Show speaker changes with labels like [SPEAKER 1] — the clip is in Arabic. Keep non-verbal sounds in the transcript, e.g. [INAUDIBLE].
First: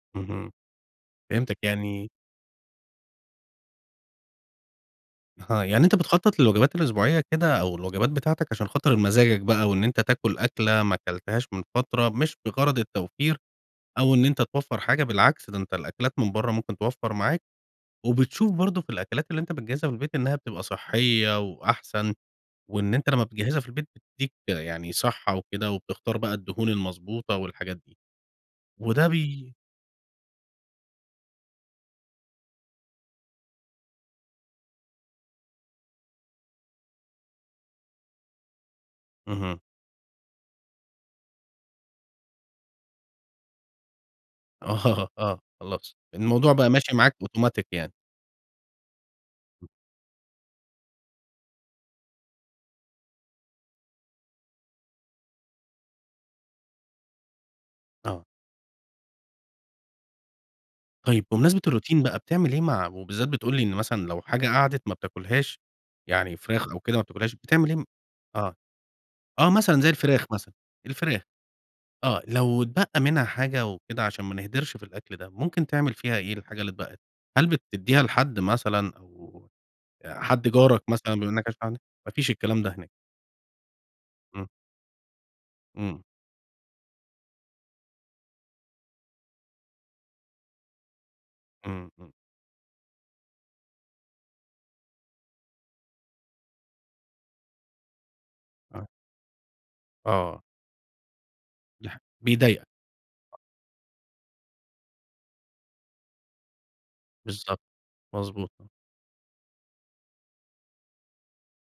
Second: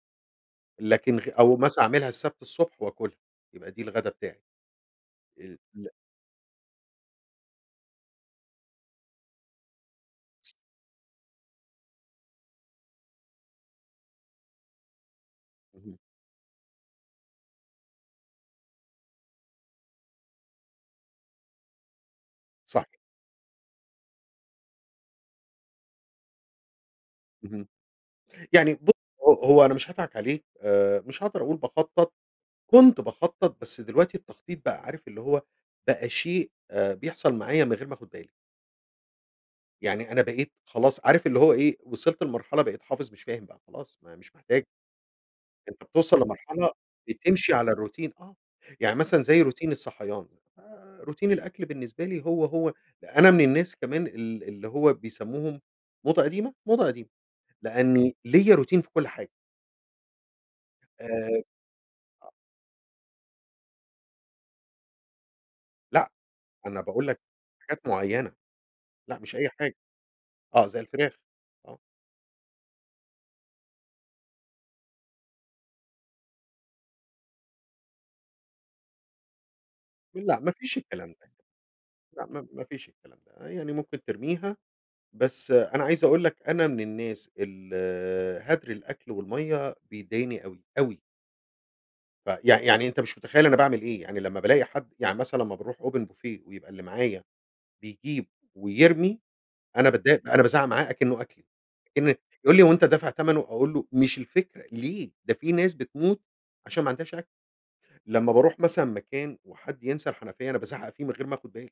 [SPEAKER 1] اهم،
[SPEAKER 2] لكن غ
[SPEAKER 1] فهمتَك
[SPEAKER 2] أو مثلًا أعملها
[SPEAKER 1] يعني
[SPEAKER 2] السبت الصبح وآكلها، يبقى دي الغدا بتاعي. امم،
[SPEAKER 1] آه، يعني
[SPEAKER 2] لأ.
[SPEAKER 1] أنت بتخطط للوجبات الأسبوعية كده أو الوجبات بتاعتك، عشان خاطر مزاجك بقى وإن أنت تاكل أكلة ما اكلتهاش من فترة، مش بغرض التوفير، أو إن أنت توفر حاجة، بالعكس ده أنت
[SPEAKER 2] اهم.
[SPEAKER 1] الأكلات من بره ممكن توفر معاك، وبتشوف برضو في الأكلات اللي أنت بتجهزها في البيت إنها بتبقى صحية وأحسن،
[SPEAKER 2] صح.
[SPEAKER 1] وإن أنت لما بتجهزها في البيت بتديك يعني صحة وكده وبتختار بقى الدهون المضبوطة
[SPEAKER 2] اهم،
[SPEAKER 1] والحاجات دي.
[SPEAKER 2] يعني ب
[SPEAKER 1] وده
[SPEAKER 2] هو
[SPEAKER 1] بي
[SPEAKER 2] هو أنا مش هاضحك عليك، آآ، مش هاقدر أقول باخطط، كنت باخطط، بس دلوقتي التخطيط بقى عارف اللي هو بقى شيء آآ، بيحصل معايا من غير ما آخد بالي.
[SPEAKER 1] اهم.
[SPEAKER 2] يعني أنا بقيت خلاص عارف اللي هو إيه؟ وصلت لمرحلة بقيت حافظ مش فاهم بقى خلاص ما هي مش محتاجة.
[SPEAKER 1] آه آه
[SPEAKER 2] أنت
[SPEAKER 1] خلاص،
[SPEAKER 2] بتوصل
[SPEAKER 1] الموضوع بقى
[SPEAKER 2] لمرحلة
[SPEAKER 1] ماشي معاك
[SPEAKER 2] بتمشي
[SPEAKER 1] أوتوماتيك
[SPEAKER 2] على
[SPEAKER 1] يعني.
[SPEAKER 2] الروتين، آه، يعني مثلًا زي
[SPEAKER 1] [UNINTELLIGIBLE]
[SPEAKER 2] روتين الصحيان، آآ، روتين الآكل بالنسبه لي هو، هو، أنا من الناس كمان ال اللي هو بيسموهم موضة قديمة، موضة قديمة؛ لأني
[SPEAKER 1] آه.
[SPEAKER 2] ليّا روتين في كل حاجة. آآ،
[SPEAKER 1] طيب بمناسبة الروتين بقى،
[SPEAKER 2] آه.
[SPEAKER 1] بتعمل إيه مع وبالذات بتقول لي إن مثلًا لو حاجة قعدت ما بتاكلهاش،
[SPEAKER 2] لأ،
[SPEAKER 1] يعني فراخ أو
[SPEAKER 2] أنا
[SPEAKER 1] كده ما
[SPEAKER 2] باقول لك
[SPEAKER 1] بتاكلهاش، بتعمل إيه
[SPEAKER 2] حاجات معينة،
[SPEAKER 1] آه،
[SPEAKER 2] لأ مش
[SPEAKER 1] آه،
[SPEAKER 2] أي حاجة،
[SPEAKER 1] مثلًا زي الفراخ مثلًا،
[SPEAKER 2] آه زي الفراخ،
[SPEAKER 1] الفراخ،
[SPEAKER 2] آه.
[SPEAKER 1] آه، لو اتبقى منها حاجة وكده عشان ما نهدرِش في الأكل ده، ممكن تعمل فيها إيه الحاجة اللي اتبقت؟ هل بتديها لحد مثلًا، أو آآ،
[SPEAKER 2] لأ
[SPEAKER 1] حد
[SPEAKER 2] ما فيش
[SPEAKER 1] جارك
[SPEAKER 2] الكلام
[SPEAKER 1] مثلًا بما
[SPEAKER 2] ده،
[SPEAKER 1] انك عايش لوحدك؟ ما
[SPEAKER 2] لأ
[SPEAKER 1] فيش
[SPEAKER 2] ما
[SPEAKER 1] الكلام
[SPEAKER 2] ما
[SPEAKER 1] ده
[SPEAKER 2] فيش
[SPEAKER 1] هناك.
[SPEAKER 2] الكلام ده، يعني ممكن
[SPEAKER 1] امم.
[SPEAKER 2] ترميها، بس أنا
[SPEAKER 1] امم.
[SPEAKER 2] عايز أقول لك أنا من الناس ال هدر الأكل والمَيّة بيضايقني أوي، أوي.
[SPEAKER 1] امم، امم.
[SPEAKER 2] ف يع يعني أنت مش متخيل أنا باعمل إيه، يعني لمّا بالاقي حد يعني مثلًا لمّا باروح Open Buffet ويبقى اللي معايا بيجيب
[SPEAKER 1] آه.
[SPEAKER 2] ويرمي، أنا باتضايق، أنا
[SPEAKER 1] آه.
[SPEAKER 2] بازعق معاه أكنه أكلي،
[SPEAKER 1] دي ح
[SPEAKER 2] أكن يقول لي:
[SPEAKER 1] بيضايقك.
[SPEAKER 2] "هو أنت دافع تمَنه؟" أقول له: "مش الفكرة، ليه؟! ده في ناس بتموت عشان ما عندهاش أكل."
[SPEAKER 1] بالضبط،
[SPEAKER 2] لمّا
[SPEAKER 1] مضبوط
[SPEAKER 2] باروح
[SPEAKER 1] آه.
[SPEAKER 2] مثلًا مكان وحد ينسى الحنفية، أنا بازعق فيه من غير ما آخد بالي.